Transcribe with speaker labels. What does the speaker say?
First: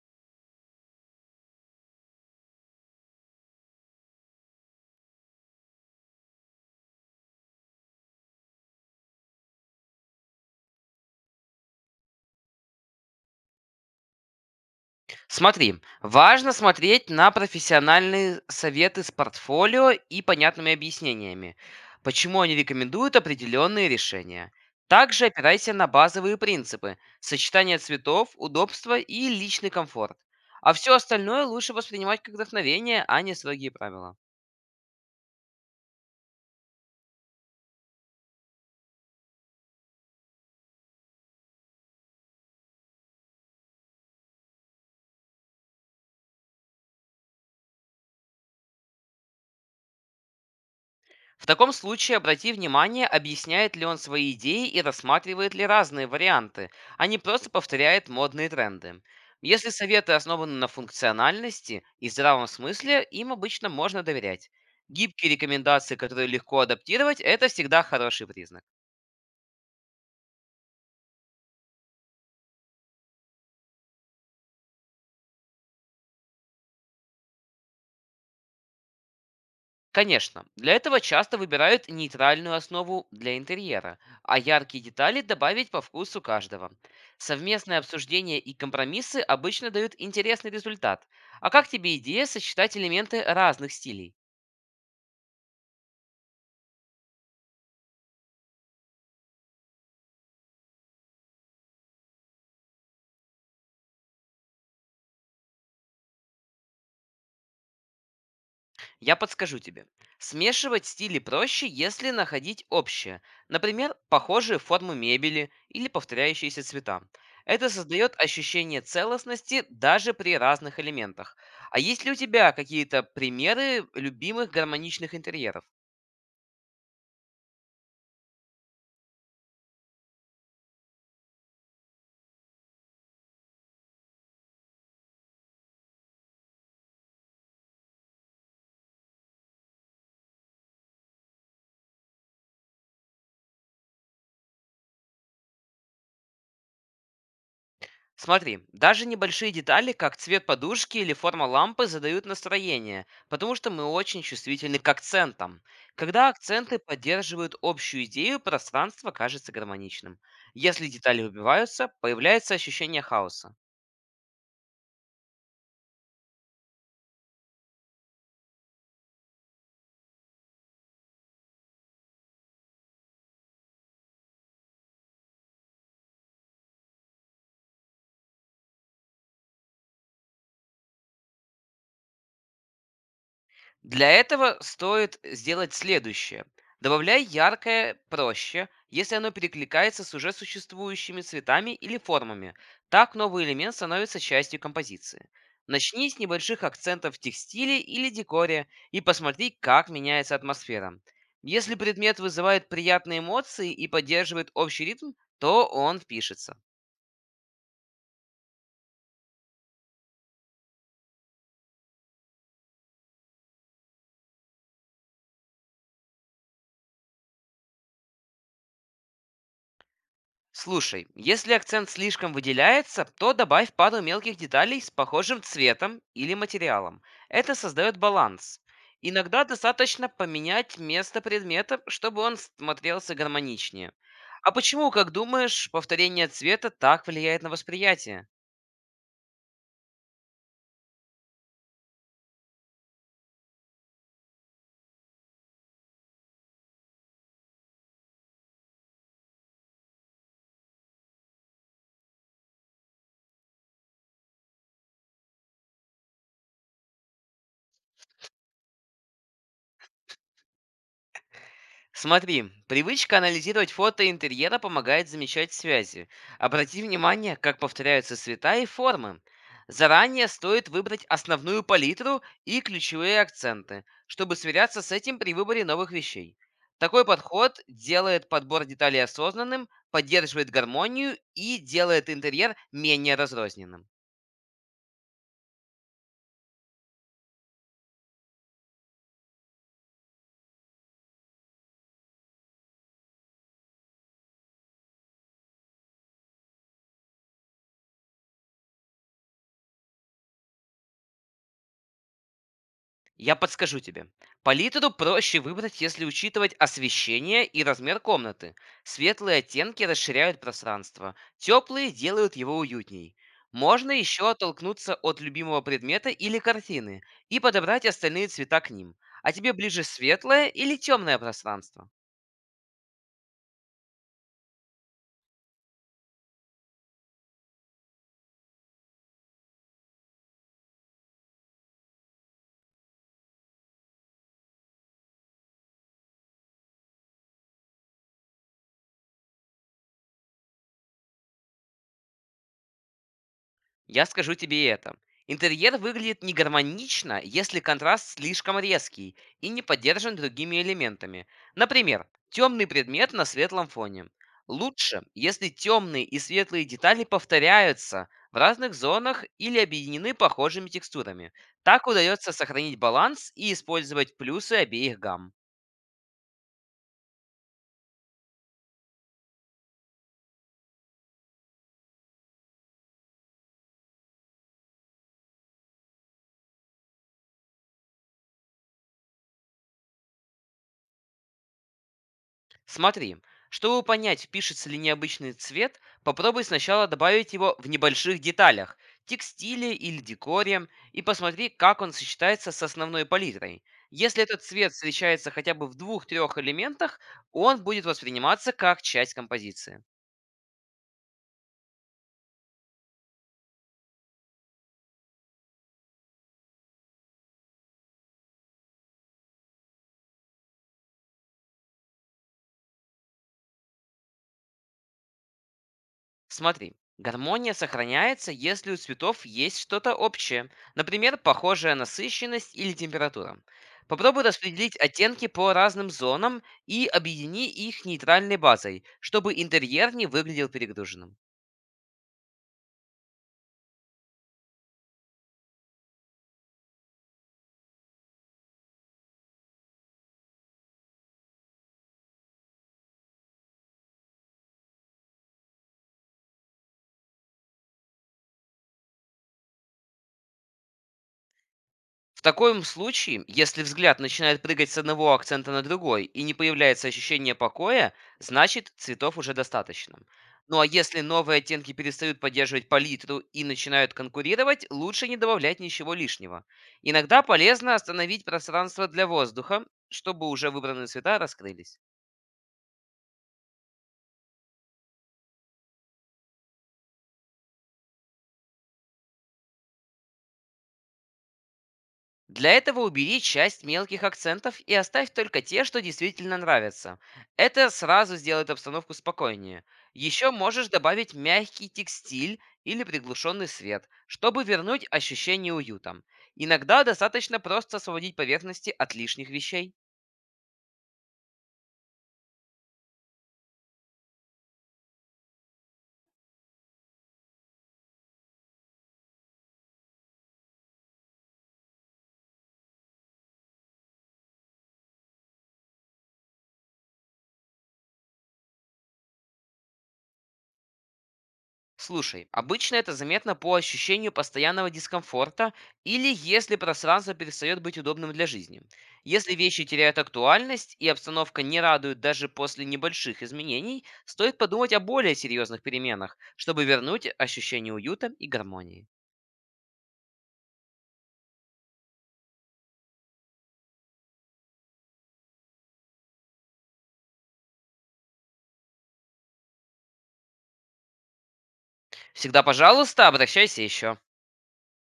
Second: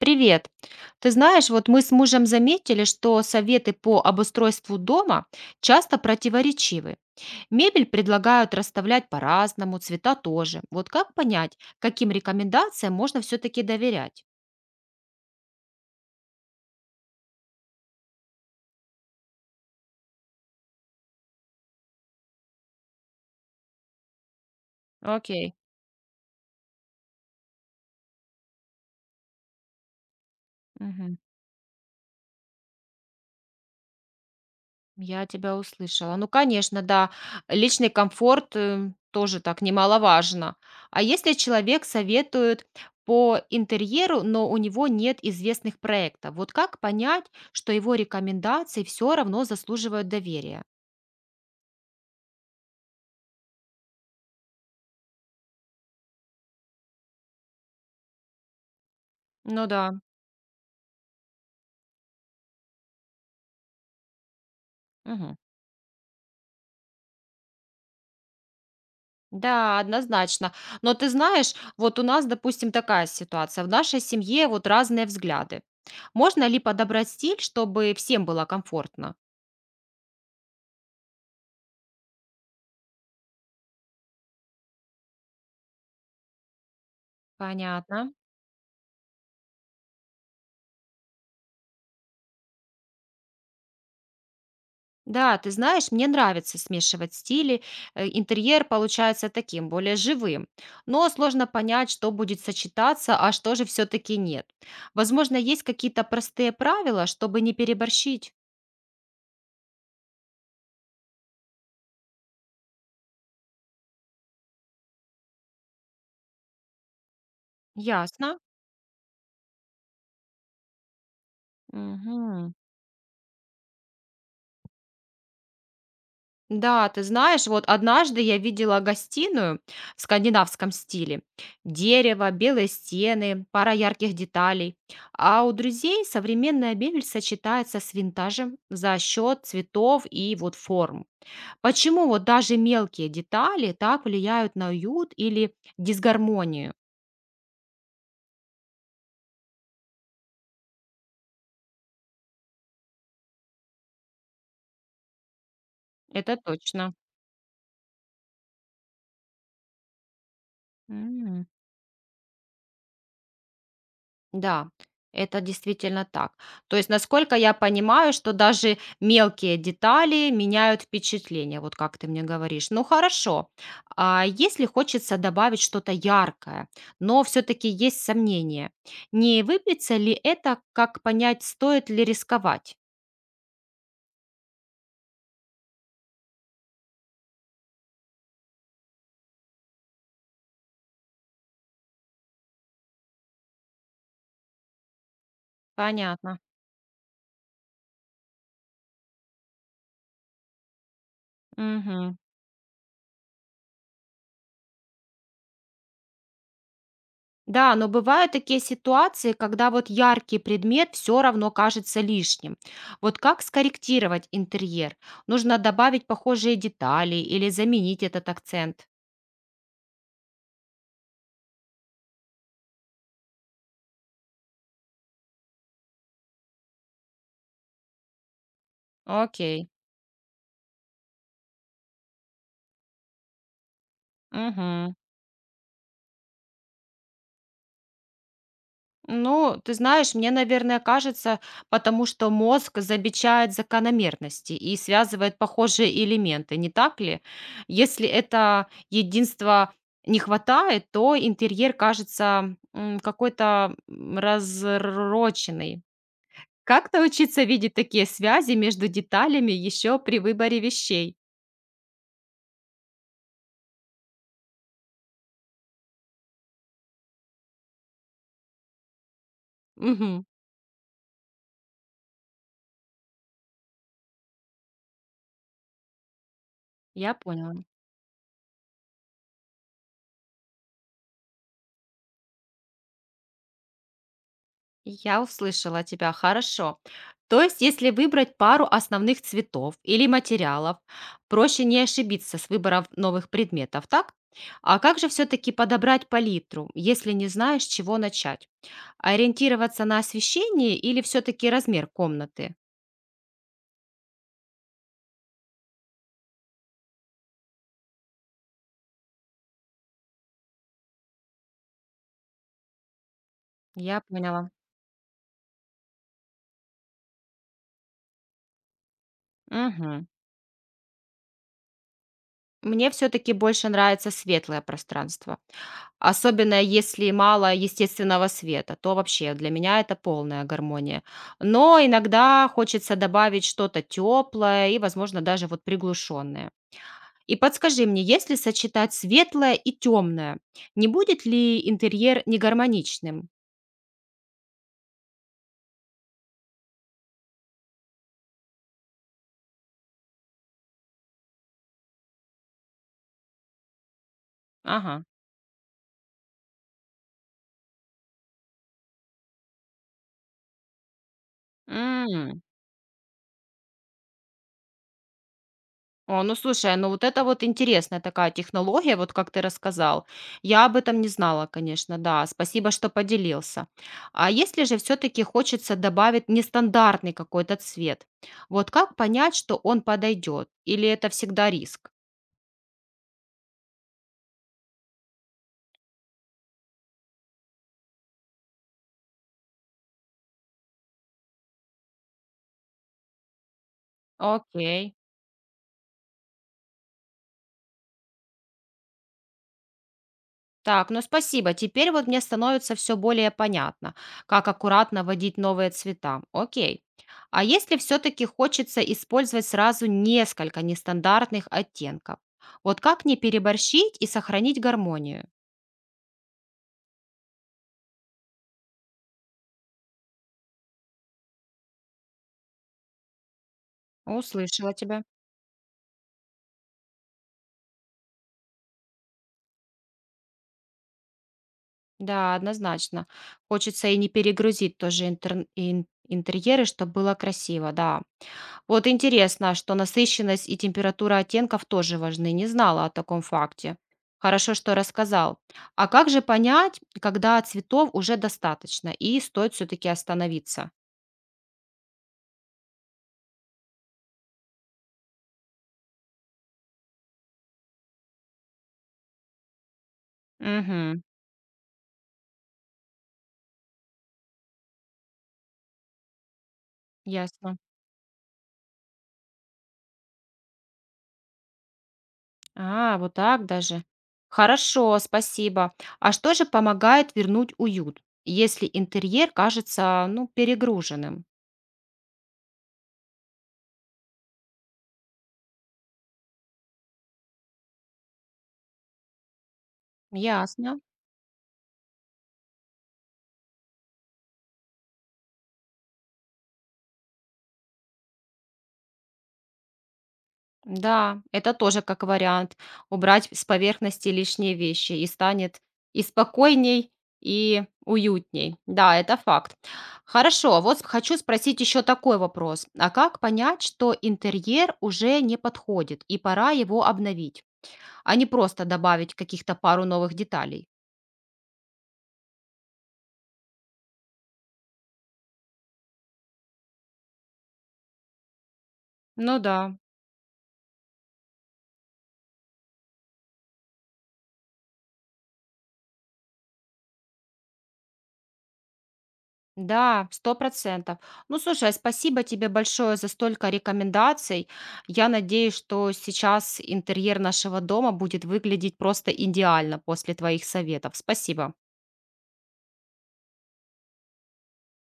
Speaker 1: Привет. Ты знаешь, вот мы с мужем заметили, что советы по обустройству дома часто противоречивы. Мебель предлагают расставлять по-разному, цвета тоже. Вот как понять, каким рекомендациям можно все-таки доверять?
Speaker 2: Смотри, важно смотреть на профессиональные советы с портфолио и понятными объяснениями, почему они рекомендуют определенные решения. Также
Speaker 1: Окей.
Speaker 2: опирайся на базовые принципы– сочетание цветов, удобство и личный комфорт. А все остальное лучше воспринимать как вдохновение, а не строгие правила.
Speaker 1: Я тебя услышала. Ну, конечно, да, личный комфорт тоже так немаловажно. А если человек советует по интерьеру, но у него нет известных проектов, вот как понять, что его рекомендации все равно заслуживают доверия?
Speaker 2: В таком случае обрати внимание, объясняет ли он свои идеи и рассматривает ли разные варианты, а не просто повторяет модные тренды.
Speaker 1: Ну
Speaker 2: Если
Speaker 1: да.
Speaker 2: советы основаны на функциональности и здравом смысле, им обычно можно доверять. Гибкие
Speaker 1: Мгм.
Speaker 2: рекомендации, которые легко адаптировать, это всегда хороший признак.
Speaker 1: Да, однозначно. Но ты знаешь, вот у нас, допустим, такая ситуация. В нашей семье вот разные взгляды. Можно ли подобрать стиль, чтобы всем было комфортно?
Speaker 2: Конечно, для этого часто выбирают нейтральную основу для интерьера, а яркие детали добавить по вкусу каждого. Совместное
Speaker 1: Понятно.
Speaker 2: обсуждение и компромиссы обычно дают интересный результат. А как тебе идея сочетать элементы разных стилей?
Speaker 1: Да, ты знаешь, мне нравится смешивать стили, интерьер получается таким, более живым. Но сложно понять, что будет сочетаться, а что же все-таки нет. Возможно, есть какие-то простые правила, чтобы не переборщить.
Speaker 2: Я подскажу тебе. Смешивать стили проще, если находить общее. Например, похожие формы мебели или повторяющиеся цвета. Это создает
Speaker 1: Ясно?
Speaker 2: ощущение целостности даже при разных элементах. А есть ли у тебя
Speaker 1: Мгм.
Speaker 2: какие-то примеры любимых гармоничных интерьеров?
Speaker 1: Да, ты знаешь, вот однажды я видела гостиную в скандинавском стиле. Дерево, белые стены, пара ярких деталей. А у друзей современная мебель сочетается с винтажем за счет цветов и вот форм. Почему вот даже мелкие детали так влияют на уют или дисгармонию?
Speaker 2: Смотри, даже небольшие детали, как цвет подушки или форма лампы, задают настроение, потому что мы очень чувствительны к акцентам. Когда
Speaker 1: Это
Speaker 2: акценты
Speaker 1: точно.
Speaker 2: поддерживают общую идею, пространство кажется гармоничным. Если детали выбиваются, появляется ощущение хаоса.
Speaker 1: Да, это действительно так. То есть, насколько я понимаю, что даже мелкие детали меняют впечатление, вот как ты мне говоришь. Ну хорошо, а если хочется добавить что-то яркое, но все-таки есть сомнения, не выбьется ли это, как понять, стоит ли рисковать?
Speaker 2: Для этого стоит сделать следующее. Добавляй яркое проще, если оно перекликается с уже существующими цветами или формами. Так новый элемент становится частью композиции. Начни с
Speaker 1: Понятно.
Speaker 2: небольших акцентов в текстиле или декоре и посмотри, как меняется атмосфера. Если предмет вызывает приятные эмоции и поддерживает общий ритм, то он впишется.
Speaker 1: Да, но бывают такие ситуации, когда вот яркий предмет все равно кажется лишним. Вот как скорректировать интерьер? Нужно добавить похожие детали или заменить этот акцент.
Speaker 2: Слушай, если акцент слишком выделяется, то добавь пару мелких деталей с похожим цветом или материалом. Это создает баланс. Иногда
Speaker 1: Окей.
Speaker 2: достаточно поменять место предмета, чтобы он смотрелся гармоничнее. А почему,
Speaker 1: Мгм.
Speaker 2: как думаешь, повторение цвета так влияет на восприятие?
Speaker 1: Ну, ты знаешь, мне, наверное, кажется, потому что мозг замечает закономерности и связывает похожие элементы, не так ли? Если это единство не хватает, то интерьер кажется какой-то разроченный. Как научиться видеть такие связи между деталями еще при выборе вещей?
Speaker 2: Смотри, привычка анализировать фото интерьера помогает замечать связи. Обрати внимание, как повторяются цвета и формы.
Speaker 1: Мгм,
Speaker 2: Заранее стоит выбрать основную палитру и ключевые акценты, чтобы сверяться с этим при выборе новых вещей. Такой
Speaker 1: я поняла.
Speaker 2: подход делает подбор деталей осознанным, поддерживает гармонию и делает интерьер менее разрозненным.
Speaker 1: Я услышала тебя, хорошо. То есть, если выбрать пару основных цветов или материалов, проще не ошибиться с выбором новых предметов, так? А как же все-таки подобрать палитру, если не знаешь, с чего начать? Ориентироваться на освещение или все-таки размер комнаты?
Speaker 2: Я подскажу тебе. Палитру проще выбрать, если учитывать освещение и размер комнаты. Светлые оттенки расширяют пространство, теплые делают его уютней. Можно
Speaker 1: Я
Speaker 2: еще
Speaker 1: поняла.
Speaker 2: оттолкнуться от любимого предмета или картины и подобрать остальные цвета к ним. А тебе ближе
Speaker 1: Мгм.
Speaker 2: светлое или темное пространство?
Speaker 1: Мне все-таки больше нравится светлое пространство. Особенно если мало естественного света, то вообще для меня это полная гармония. Но иногда хочется добавить что-то теплое и, возможно, даже вот приглушенное. И подскажи мне, если сочетать светлое и темное, не будет ли интерьер негармоничным?
Speaker 2: Я скажу тебе это. Интерьер выглядит негармонично, если контраст слишком резкий и не поддержан другими элементами. Например, темный предмет на светлом фоне. Лучше,
Speaker 1: Ага.
Speaker 2: если темные и светлые детали повторяются в разных зонах или объединены похожими текстурами. Так удается сохранить баланс и использовать плюсы обеих гамм.
Speaker 1: О, ну слушай, ну вот это вот интересная такая технология, вот как ты рассказал. Я об этом не знала, конечно, да. Спасибо, что поделился. А если же все-таки хочется добавить нестандартный какой-то цвет, вот как понять, что он подойдет? Или это всегда риск?
Speaker 2: Смотри, чтобы понять, пишется ли необычный цвет, попробуй сначала добавить его в небольших деталях, текстиле или декоре, и посмотри, как он сочетается с основной палитрой. Если этот цвет
Speaker 1: Окей.
Speaker 2: встречается хотя бы в двух-трех элементах, он будет восприниматься как часть композиции.
Speaker 1: Так, ну спасибо. Теперь вот мне становится все более понятно, как аккуратно вводить новые цвета. Окей. А если все-таки хочется использовать сразу несколько нестандартных оттенков? Вот как не переборщить и сохранить гармонию?
Speaker 2: Смотри, гармония сохраняется, если у цветов есть что-то общее, например, похожая насыщенность или температура. Попробуй распределить
Speaker 1: Услышала тебя.
Speaker 2: оттенки по разным зонам и объедини их нейтральной базой, чтобы интерьер не выглядел перегруженным.
Speaker 1: Да, однозначно. Хочется и не перегрузить тоже интерьеры, чтобы было красиво, да. Вот интересно, а что насыщенность и температура оттенков тоже важны. Не знала о таком факте. Хорошо, что рассказал. А как же понять, когда цветов уже достаточно и стоит все-таки остановиться?
Speaker 2: В таком случае, если взгляд начинает прыгать с одного акцента на другой и не появляется ощущение покоя, значит цветов уже достаточно. Ну а если
Speaker 1: Угу,
Speaker 2: новые оттенки перестают поддерживать палитру и начинают конкурировать, лучше не добавлять ничего лишнего. Иногда
Speaker 1: ясно.
Speaker 2: полезно остановить пространство для воздуха, чтобы уже выбранные цвета раскрылись.
Speaker 1: А, вот так даже. Хорошо, спасибо. А что же помогает вернуть уют, если интерьер кажется, ну, перегруженным?
Speaker 2: Для этого убери часть мелких акцентов и оставь только те, что действительно нравятся. Это сразу сделает обстановку спокойнее. Еще можешь
Speaker 1: Ясно.
Speaker 2: добавить мягкий текстиль или приглушенный свет, чтобы вернуть ощущение уюта. Иногда достаточно просто освободить поверхности от лишних вещей.
Speaker 1: Да, это тоже как вариант. Убрать с поверхности лишние вещи и станет и спокойней, и уютней. Да, это факт. Хорошо, хочу спросить еще такой вопрос. А как понять, что интерьер уже не подходит и пора его обновить, а не просто добавить каких-то пару новых деталей?
Speaker 2: Слушай, обычно это заметно по ощущению постоянного дискомфорта или если пространство перестает быть удобным для жизни. Если
Speaker 1: Ну да,
Speaker 2: вещи теряют актуальность и обстановка не радует даже после небольших изменений, стоит подумать о более серьезных переменах, чтобы вернуть ощущение уюта и гармонии.
Speaker 1: да, 100%. Ну, слушай, а спасибо тебе большое за столько рекомендаций. Я надеюсь, что сейчас интерьер нашего дома будет выглядеть просто идеально после твоих советов. Спасибо.
Speaker 2: Всегда, пожалуйста, обращайся еще.